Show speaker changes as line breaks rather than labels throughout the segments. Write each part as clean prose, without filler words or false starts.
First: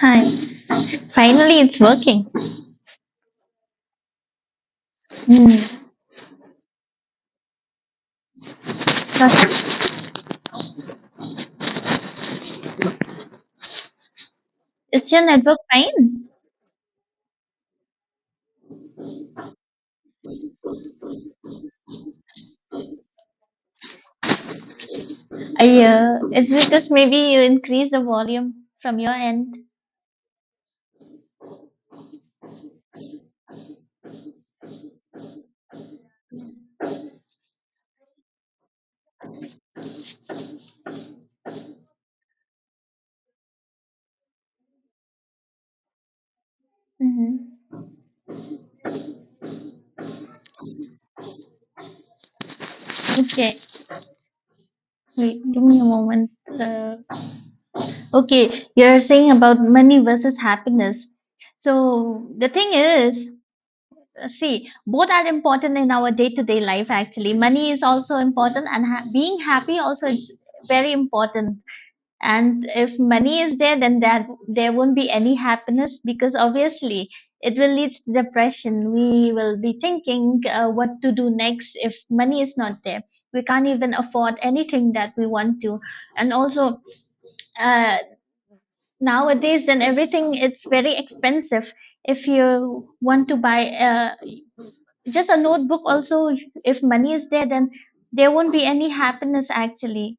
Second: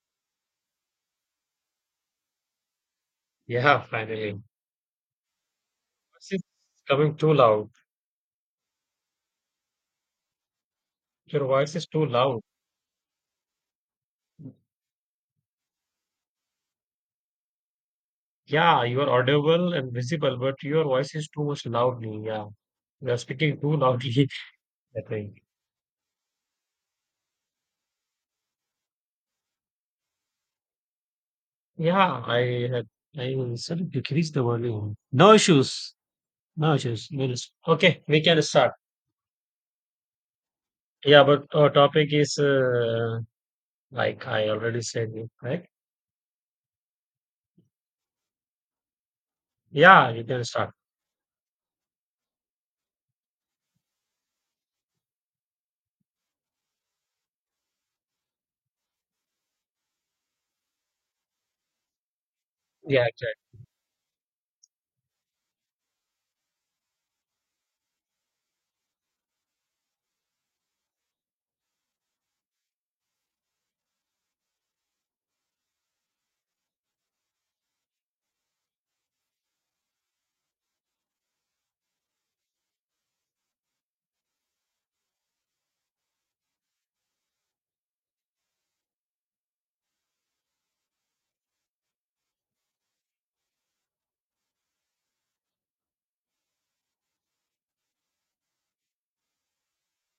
Hi. Finally, it's working.
Yeah, finally.
Hmm.
Voice is coming too loud.
Perfect.
Your voice is too loud.
Is your network fine?
Yeah, you are audible and visible, but your voice is too much loudly. Yeah, you are speaking too loudly. I think.
It's because maybe you increase the volume from your end.
Yeah, I had. I will sort of decrease the volume. No issues. No issues. We'll Okay, we can start. Yeah, but our topic is like I already said, right?
Mm-hmm.
Yeah, you can start.
Okay. Wait, give me a moment. Okay, you're saying about money versus happiness. So the thing
Yeah,
is, See, both are important in our day-to-day life. Actually, money is also important, and being happy also is very important. And if money is there then that there won't be any happiness, because obviously it will lead to depression. We will be thinking what to do next. If money is not there, we can't even afford anything that we want to. And also, uh, nowadays then everything it's very expensive. If you want to buy just a notebook also, if money is there then there won't be any happiness actually.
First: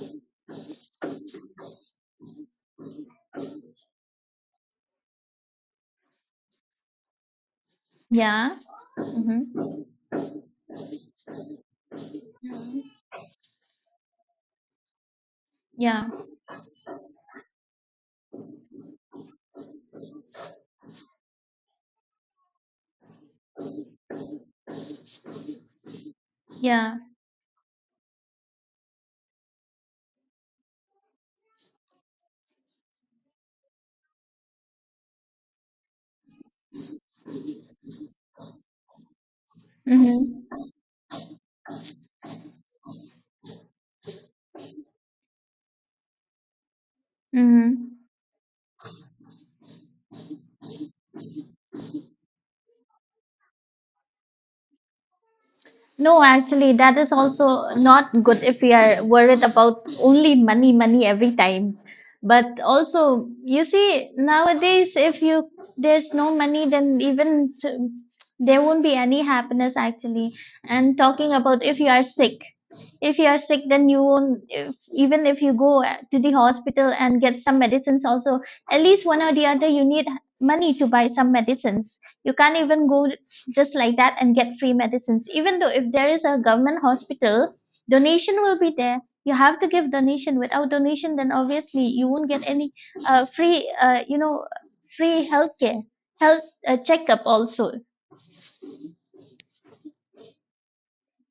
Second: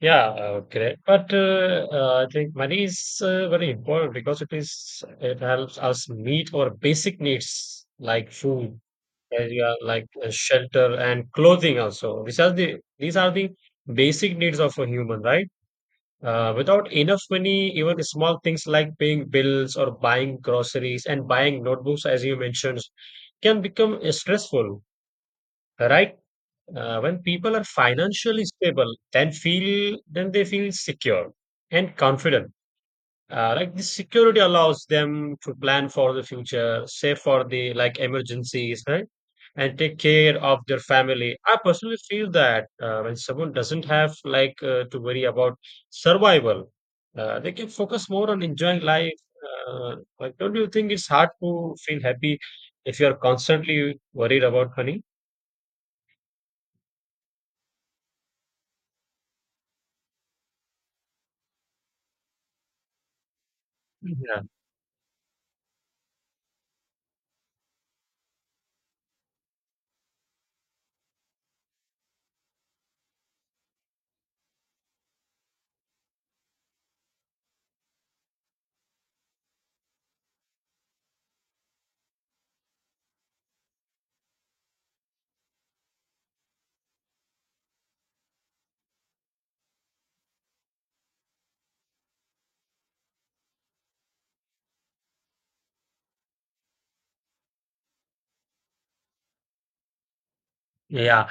yeah, correct. But I think money is very important because it helps us meet our basic needs like
Yeah.
food,
Hmm.
area, like shelter and clothing also. These are the basic needs of a human, right?
Yeah.
Without enough money, even small things like paying bills or buying groceries and buying notebooks, as you mentioned, can become stressful, right?
Yeah.
When people are financially stable, then they feel secure and confident. Like this security allows them to plan for the future, save for the like emergencies, right? And take care of
Mm-hmm.
their family. I personally feel that when someone doesn't have like to worry about survival, they can
Mm-hmm.
focus more on enjoying life. Like, don't you think it's hard to feel happy if you are constantly worried about money?
No, actually, that is also not good if we are worried about only money, money every time. But also, you see,
Yeah.
nowadays, if you there's no money, then there won't be any happiness actually. And talking about if you are sick, if you are sick then you won't, if, even if you go to the hospital and get some medicines also, at least one or the other you need money to buy some medicines. You can't even go just like that and get free medicines, even though if there is a government hospital. Donation will be there, you have to give donation. Without donation then obviously you won't get any free, free healthcare, health checkup also.
Yeah.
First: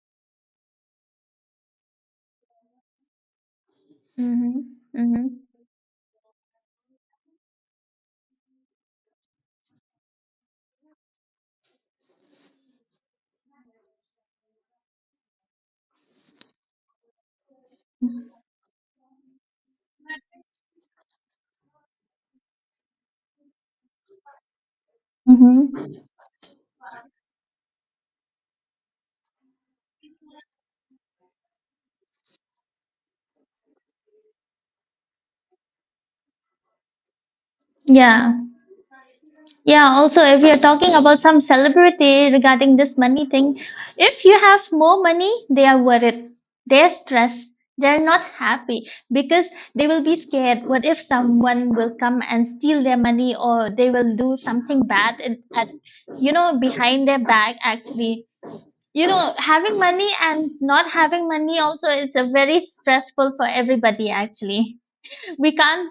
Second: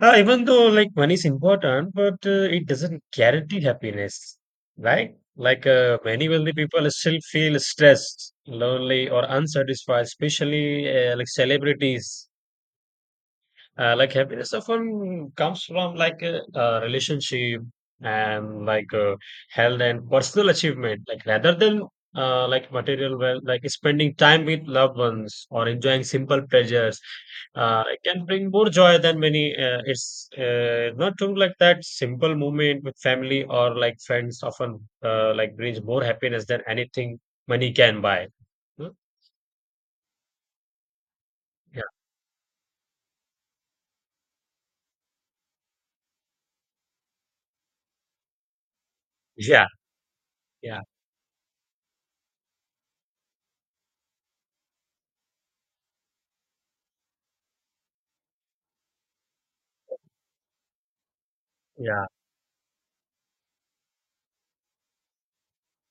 Even though like money is important, but it doesn't guarantee happiness,
Mm-hmm.
right?
Mm-hmm.
Like many wealthy people still feel stressed, lonely, or unsatisfied, especially like celebrities like happiness often comes from like a relationship and like health and personal achievement, like rather than like material well, like spending time with loved ones or
Mm-hmm.
enjoying simple pleasures, it can bring more joy than many. It's not true like that simple moment with family or like friends often like brings more happiness than anything money can buy.
Yeah.
Hmm?
Yeah, also, if you're talking about some
Yeah,
celebrity regarding this money thing, if you have more money, they are worried. They're stressed. They're not happy because
yeah,
they will be scared.
yeah,
What if someone will come and steal their money, or they will do something bad at, you know, behind their back, actually? You know, having money and not having money also
yeah,
it's a very stressful for everybody, actually. We can't.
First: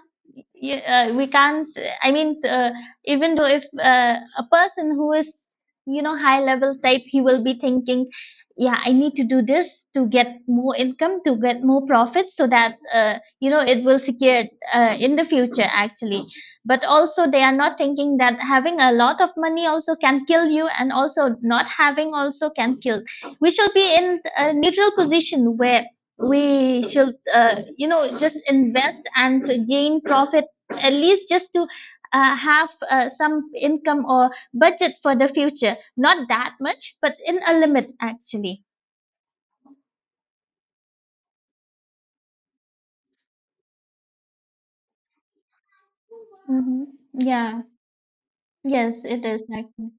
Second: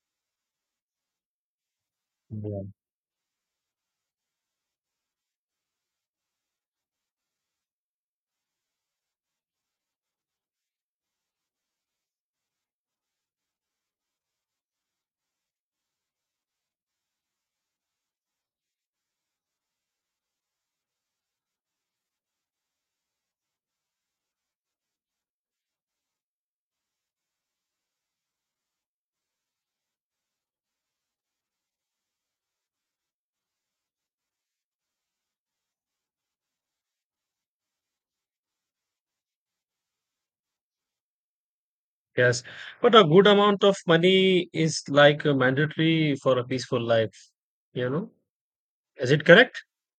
Yeah, we can't. i mean
yeah.
uh, even though if a person who is, you know, high level type, he will be thinking, yeah, I need to do this to get more income, to get more profits, so that you know, it will secure in the future actually. But also they are not thinking that having a lot of money also can kill you, and also not having also can kill. We should be in a neutral position where we should you know, just invest and gain profit, at least just to have some income or budget for the future. Not that much, but in a limit, actually.
Yes, but a good amount of money is like mandatory for a peaceful
Hmm.
life,
Yeah.
you know.
Yes,
Is
it
it
is
correct?
actually.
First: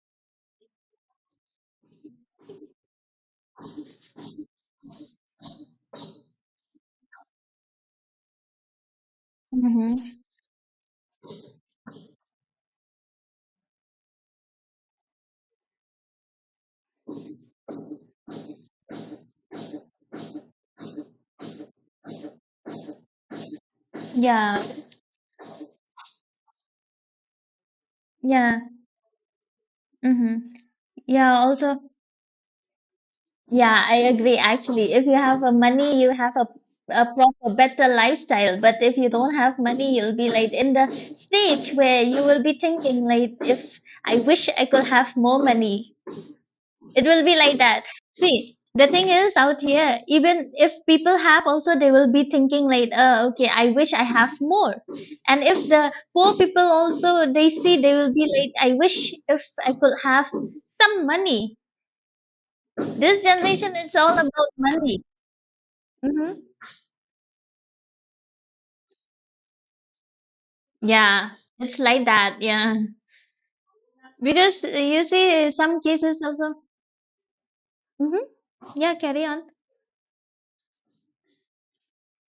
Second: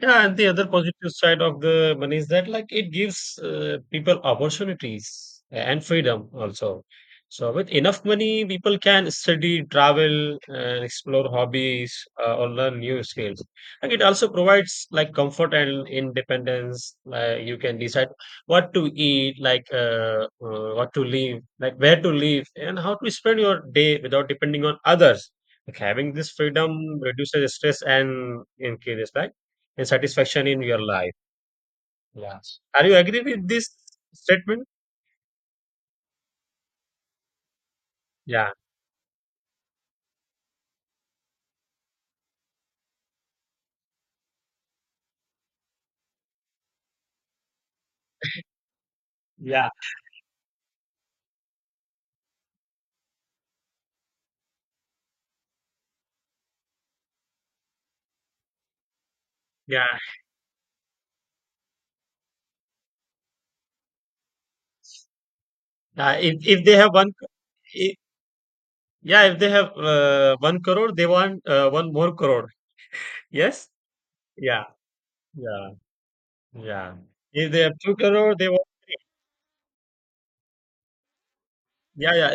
Yeah, and the other positive side of the money is that like it gives people opportunities and freedom also. So with enough money, people can study,
Hmm.
travel, and explore hobbies or learn new skills. And it also provides like comfort and independence. Like you can decide what to eat, like what to live, like where to live, and how to spend your day without
Yeah.
depending on others. Like having this freedom reduces stress and
Yeah.
increases like and satisfaction
Hmm.
in your life.
Yeah. Also,
Yeah. Are you agree with this
yeah, I agree.
statement?
Actually, if you have a money, you have a proper, better
Yeah.
lifestyle. But if you don't have money, you'll be like in the stage where you will be thinking like, if I wish I could have more money. It will be like that. See, the thing is out
Yeah.
here, even if people have also, they will be thinking like, oh, okay, I wish I have more. And if the poor people also, they see, they will be like, I wish if I
Yeah.
could have some money. This generation, it's all about money.
Uh, if,
Hmm.
if they have one, I yeah, if they have 1 crore, they
Yeah,
want
it's
one
like
more
that.
crore.
Yeah.
Yes.
Because
Yeah.
you see,
Yeah.
some cases also,
Yeah. If they have two
hmm,
crore, they want.
yeah, carry on.
Yeah. Yeah.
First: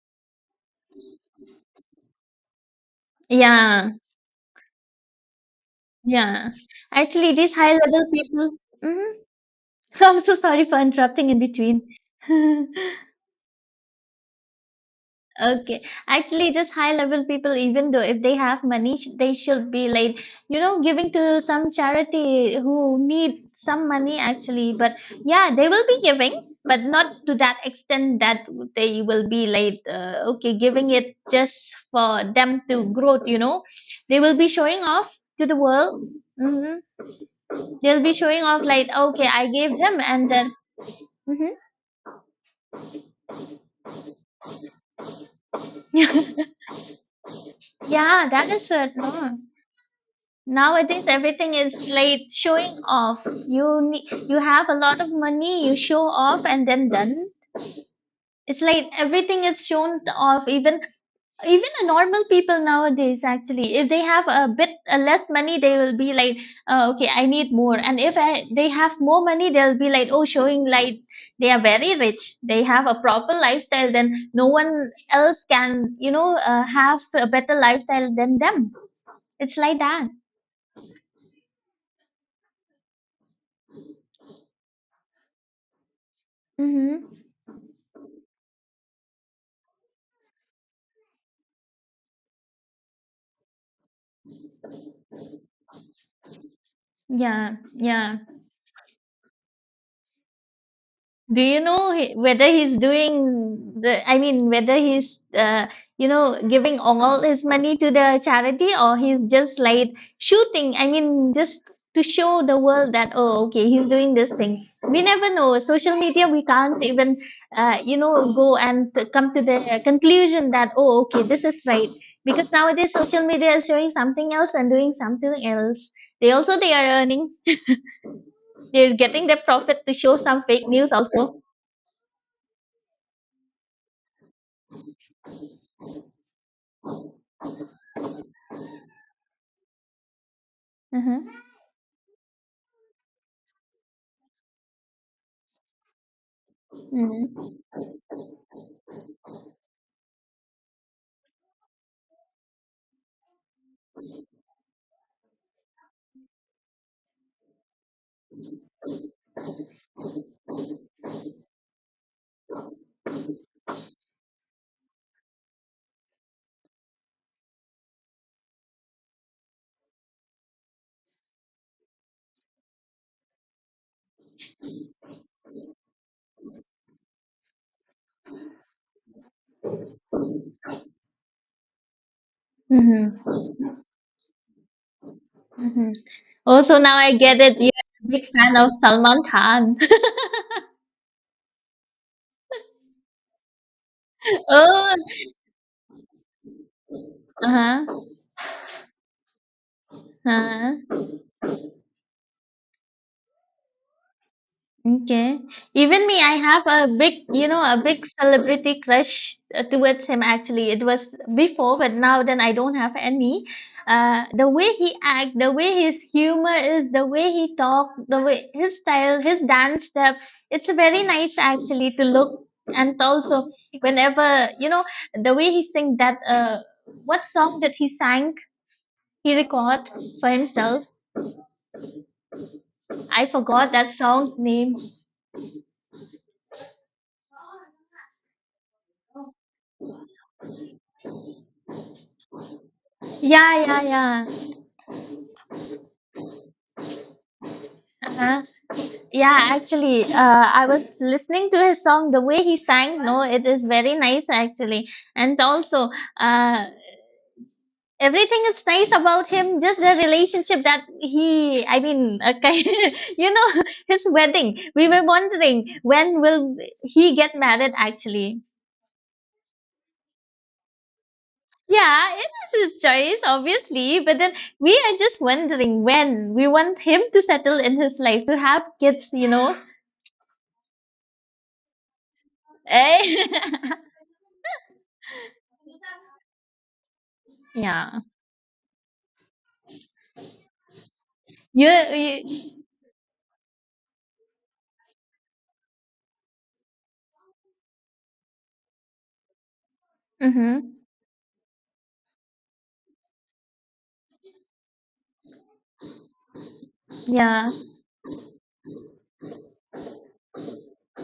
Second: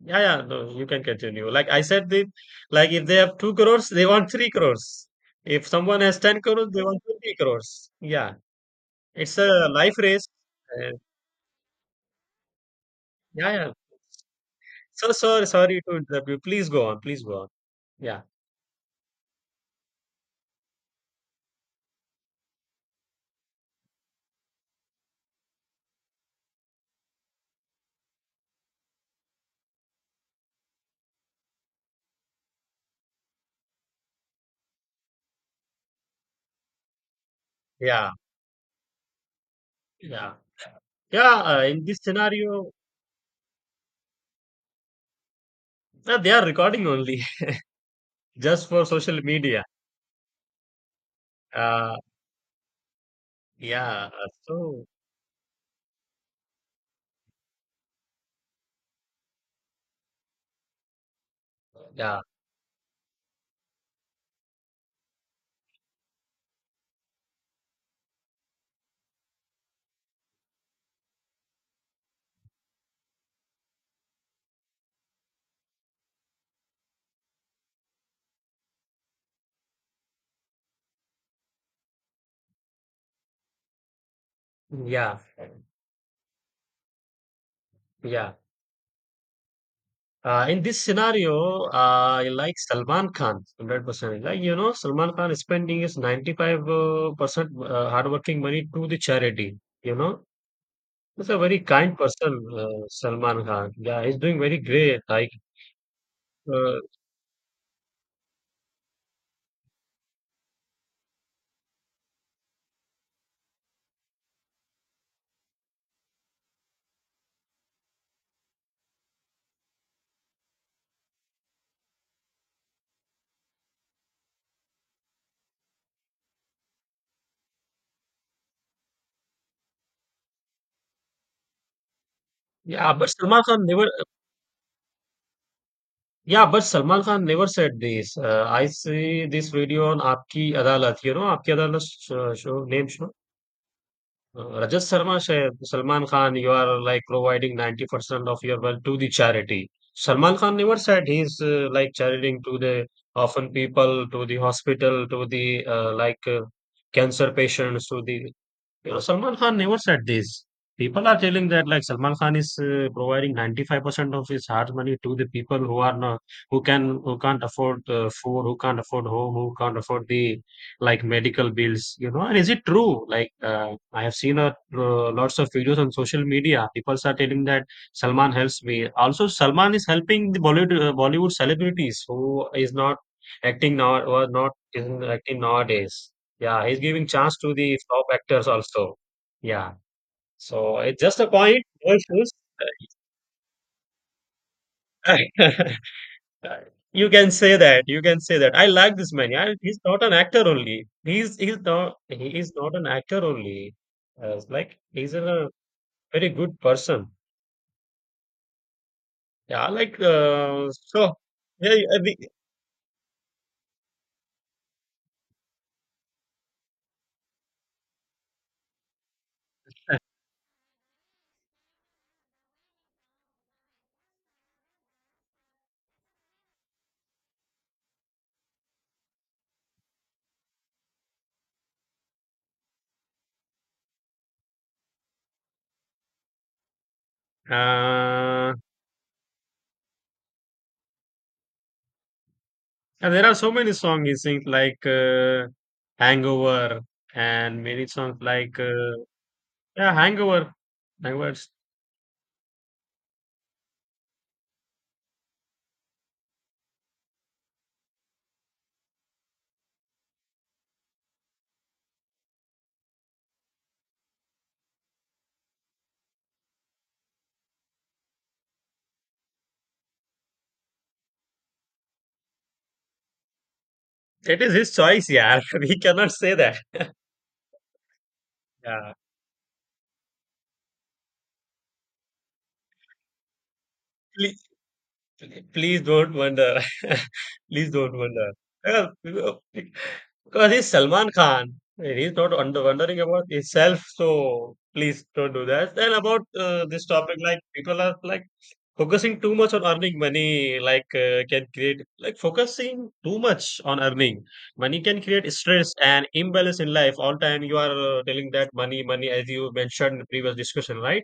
Yeah. Yeah. No, you can continue. Like I said, like if they have 2 crores,
Yeah,
they want 3 crores. If someone has ten
yeah.
crores, they want
Actually,
20
these high
crores.
level
Yeah.
people, mhm.
It's a life
I'm
race.
so sorry for
Uh,
interrupting in between.
yeah. Yeah. So sorry,
Okay.
sorry to interrupt you.
Actually,
Please
just
go
high
on.
level
Please go on.
people, even though if
Yeah,
they have money, they should be like, you know, giving to some charity who need some money actually. But yeah, they will be giving, but not to that extent that they will be like, okay, giving it just for them to grow, you know. They will be showing off to the world. Hmm. They'll
yeah,
be showing off like, okay, I gave them and
yeah,
then.
yeah.
Mhm.
In this scenario, they are recording only
Yeah, that is
just for
it.
social
No.
media.
Nowadays, everything is
Uh,
like showing off. You
yeah.
need, you have a
So
lot of money, you show off, and then done. It's like everything is shown off. Even a
yeah,
normal people nowadays, actually, if they have a bit less money, they will be like, oh, okay, I need more. And if I, they have more money, they'll be like, oh, showing like they are very rich. They have a proper lifestyle. Then no one else can, you know, have a better lifestyle than them. It's like that.
yeah,
Mm-hmm.
yeah. In this scenario, I like Salman Khan, 100%. Like, you know, Salman Khan is spending his 95% percent
Yeah, yeah.
hardworking money to the charity. You know, he's a
Do you
very
know
kind
he,
person,
whether he's
Salman Khan.
doing
Yeah,
the, I
he's doing
mean,
very
whether
great.
he's,
Like,
uh, you know, giving
uh,
all his money to the charity, or he's just like shooting, I mean, just to show the world that, oh, okay, he's doing this thing. We never know. Social media, we can't even, you know, go and come to the conclusion that, oh, okay, this is right. Because nowadays, social media is showing something else and doing something else. They also, they are earning. They're getting their profit to show some fake news also.
yeah, but Salman Khan never. Yeah, but Salman Khan never said this. I see this video on Aapki Adalat. You know,
Mhm.
Aapki Adalat show, show name show. Rajat Sharma said, Salman Khan, you are like
Mhm.
providing 90% of your wealth to the charity. Salman Khan never said he's like charitying to the orphan people, to the hospital, to the like cancer patients, to the You know, Salman Khan never said this. People are telling that like Salman Khan is providing 95% of his hard money to the people who are not who can't afford food, who can't afford home, who can't afford the like medical bills. You know, and is it true? Like I have seen lots of videos on social media. People are telling that Salman helps me. Also, Salman is helping the Bollywood celebrities who is not
Mhm.
acting now or not isn't acting
Mhm.
nowadays. Yeah,
Also,
he's
now
giving
I
chance
get
to
it. You're
the top
a big
actors
fan of
also.
Salman
Yeah.
Khan.
So it's just a point. No issues.
Oh,
You can
uh
say that. You
huh.
can say that. I like this man. Yeah, he's not an actor only.
Uh-huh.
He is not an actor only. Like he's
Okay.
a
Even me,
very
I
good
have a
person.
big, you know, a big celebrity crush
Yeah, like
towards him actually. It was
so. Yeah,
before,
yeah,
but now then I don't have any. The way he act, the way his humor is, the way he talk, the way his style, his dance step, it's very nice actually to look. And also, whenever, you know, the way he sing that, what song that he sang, he record for himself. I forgot that song name.
uh, and there are so
Yeah,
many
yeah,
songs he
yeah.
sings like Hangover and many songs
Uh-huh.
like.
Yeah,
Yeah,
actually, uh,
Hangover.
I was
Hangovers.
listening to his song. The way he sang, no, it is very nice actually, and also, uh, everything is nice about him. Just the relationship that he, I mean, you know, his wedding. We were wondering when will he get married actually. Yeah, it is his choice, obviously, but then
It is
we
his
are
choice,
just
yeah. We
wondering
cannot
when
say
we
that.
want him to settle in his life, to have
Yeah.
kids, you know. Eh?
Please don't wonder. Please don't
Yeah.
wonder. Yeah, because he's Salman Khan.
You,
And he's not
you.
under wondering about himself. So please don't do that. And about this topic, like people are like focusing too much on earning money,
Mhm.
like can create like focusing too much on earning money can create stress and imbalance in life. All time
Yeah.
you are telling that money, money, as you mentioned in previous discussion, right?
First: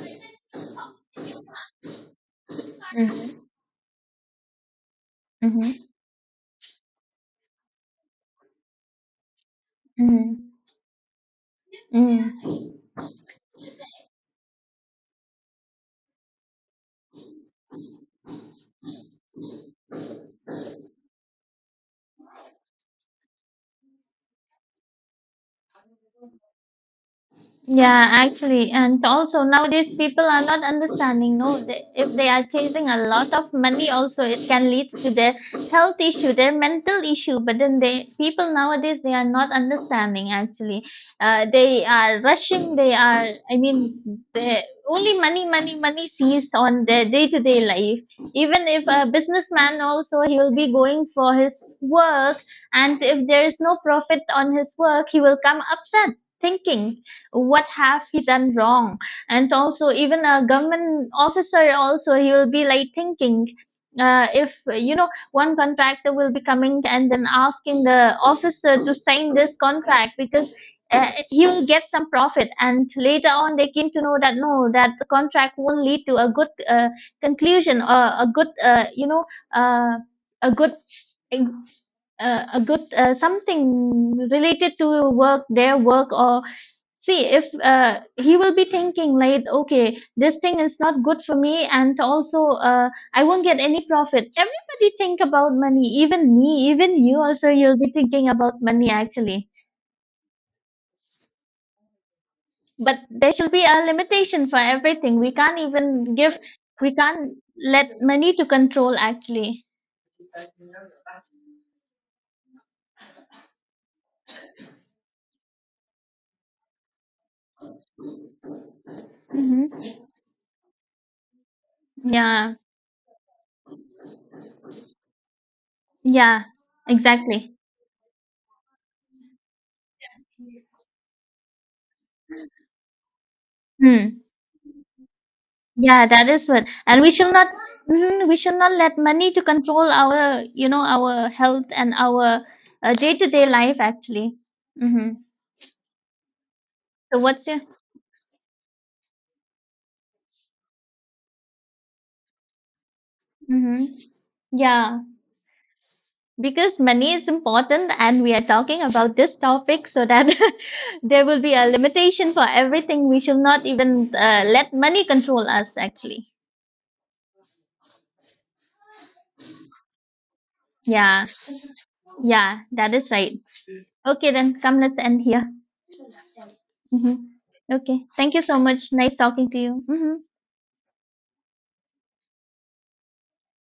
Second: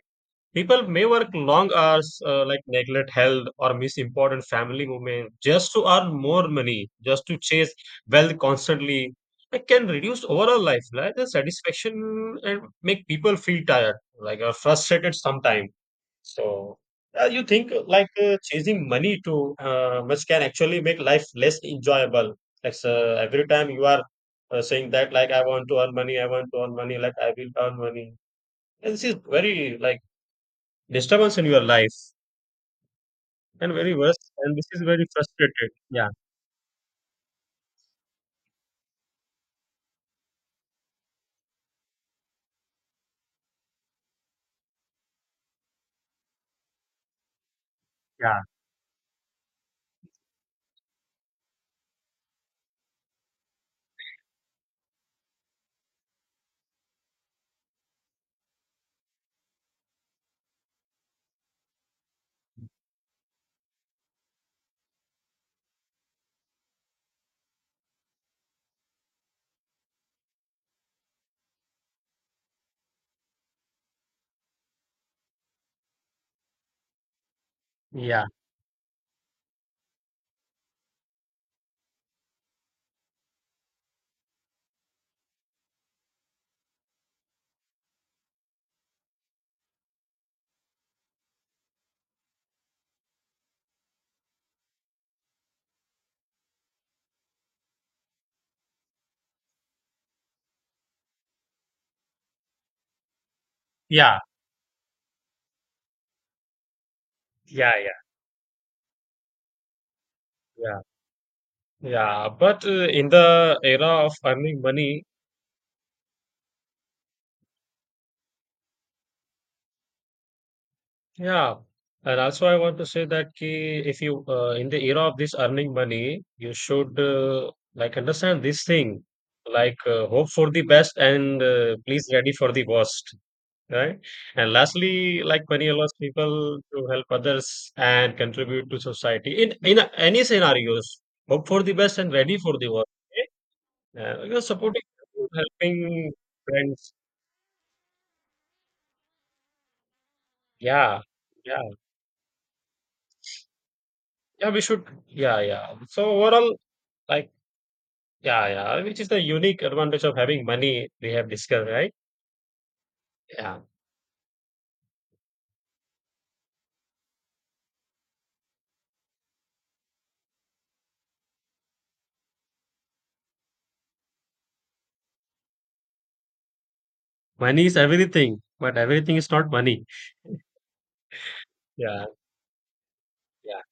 People may work long hours, like neglect
Mhm.
health or miss important family moments just
Mhm.
to earn more money, just to chase wealth constantly. It can reduce
Mhm.
overall life, like the satisfaction,
Mhm.
and make people feel tired, like or frustrated sometimes. So, you think like chasing money to much can actually make life less enjoyable. Like every time you are saying that, like I want to earn money, I want to earn money, like I will earn
Yeah,
money.
actually,
And
and
this is
also
very
nowadays
like
people are not
disturbance
understanding.
in
No,
your
they,
life
if they are chasing a lot of
and
money,
very worse
also it
and this
can
is
lead
very
to their
frustrated.
health
Yeah,
issue, their mental issue. But then they people nowadays they are not understanding. Actually, they are rushing. They are, I mean, they, only money, money, money sees on their day to day life.
yeah,
Even if a businessman also, he will be going for his work, and if there is no profit on his work, he will come upset thinking what have he done wrong. And also even a government officer also he will be like thinking if you know one contractor will be coming and then asking the officer to sign this contract, because he will get some profit. And later on they came to know that no, that the contract won't lead to a good conclusion or
yeah,
a good uh, a good a good something related to work, their work. Or see if he will be thinking like okay this thing is not good for me, and also I won't get any profit. Everybody think about money, even me, even you also, you'll be thinking about money actually. But there should be a
yeah,
limitation for everything. We can't
yeah, yeah,
let money to control actually.
yeah, yeah, but in the era of earning money.
Hmm.
Yeah. And also
Yeah.
I want to say that ki, if you in the era of this earning money
Yeah.
you should
Exactly.
like understand this thing like hope for the best and please ready for the worst. Right.
Hmm.
And lastly, like money allows
Yeah, that is
people
what.
to
And
help
we shall not,
others and
mhm, we shall
contribute
not
to
let money
society
to
in in
control
a- any
our, you know,
scenarios.
our
Hope for
health
the
and
best and ready
our
for the worst.
day-to-day life
Okay?
actually.
You're supporting,
Hmm.
helping friends.
So what's your,
Yeah, yeah,
hmm,
yeah. We should.
yeah,
Yeah, yeah. So overall,
because money is
like,
important and we are
yeah,
talking
yeah. Which is
about
the
this
unique
topic
advantage
so
of
that
having money we
there
have
will be a
discussed, right?
limitation for everything. We shall
Yeah.
not even let money control us actually. Yeah. Yeah, that is right. Okay then, come let's end here. Hmm.
Money is
Okay. Thank you
everything,
so
but
much. Nice
everything is
talking
not
to you.
money.
Hmm.
Yeah, yeah,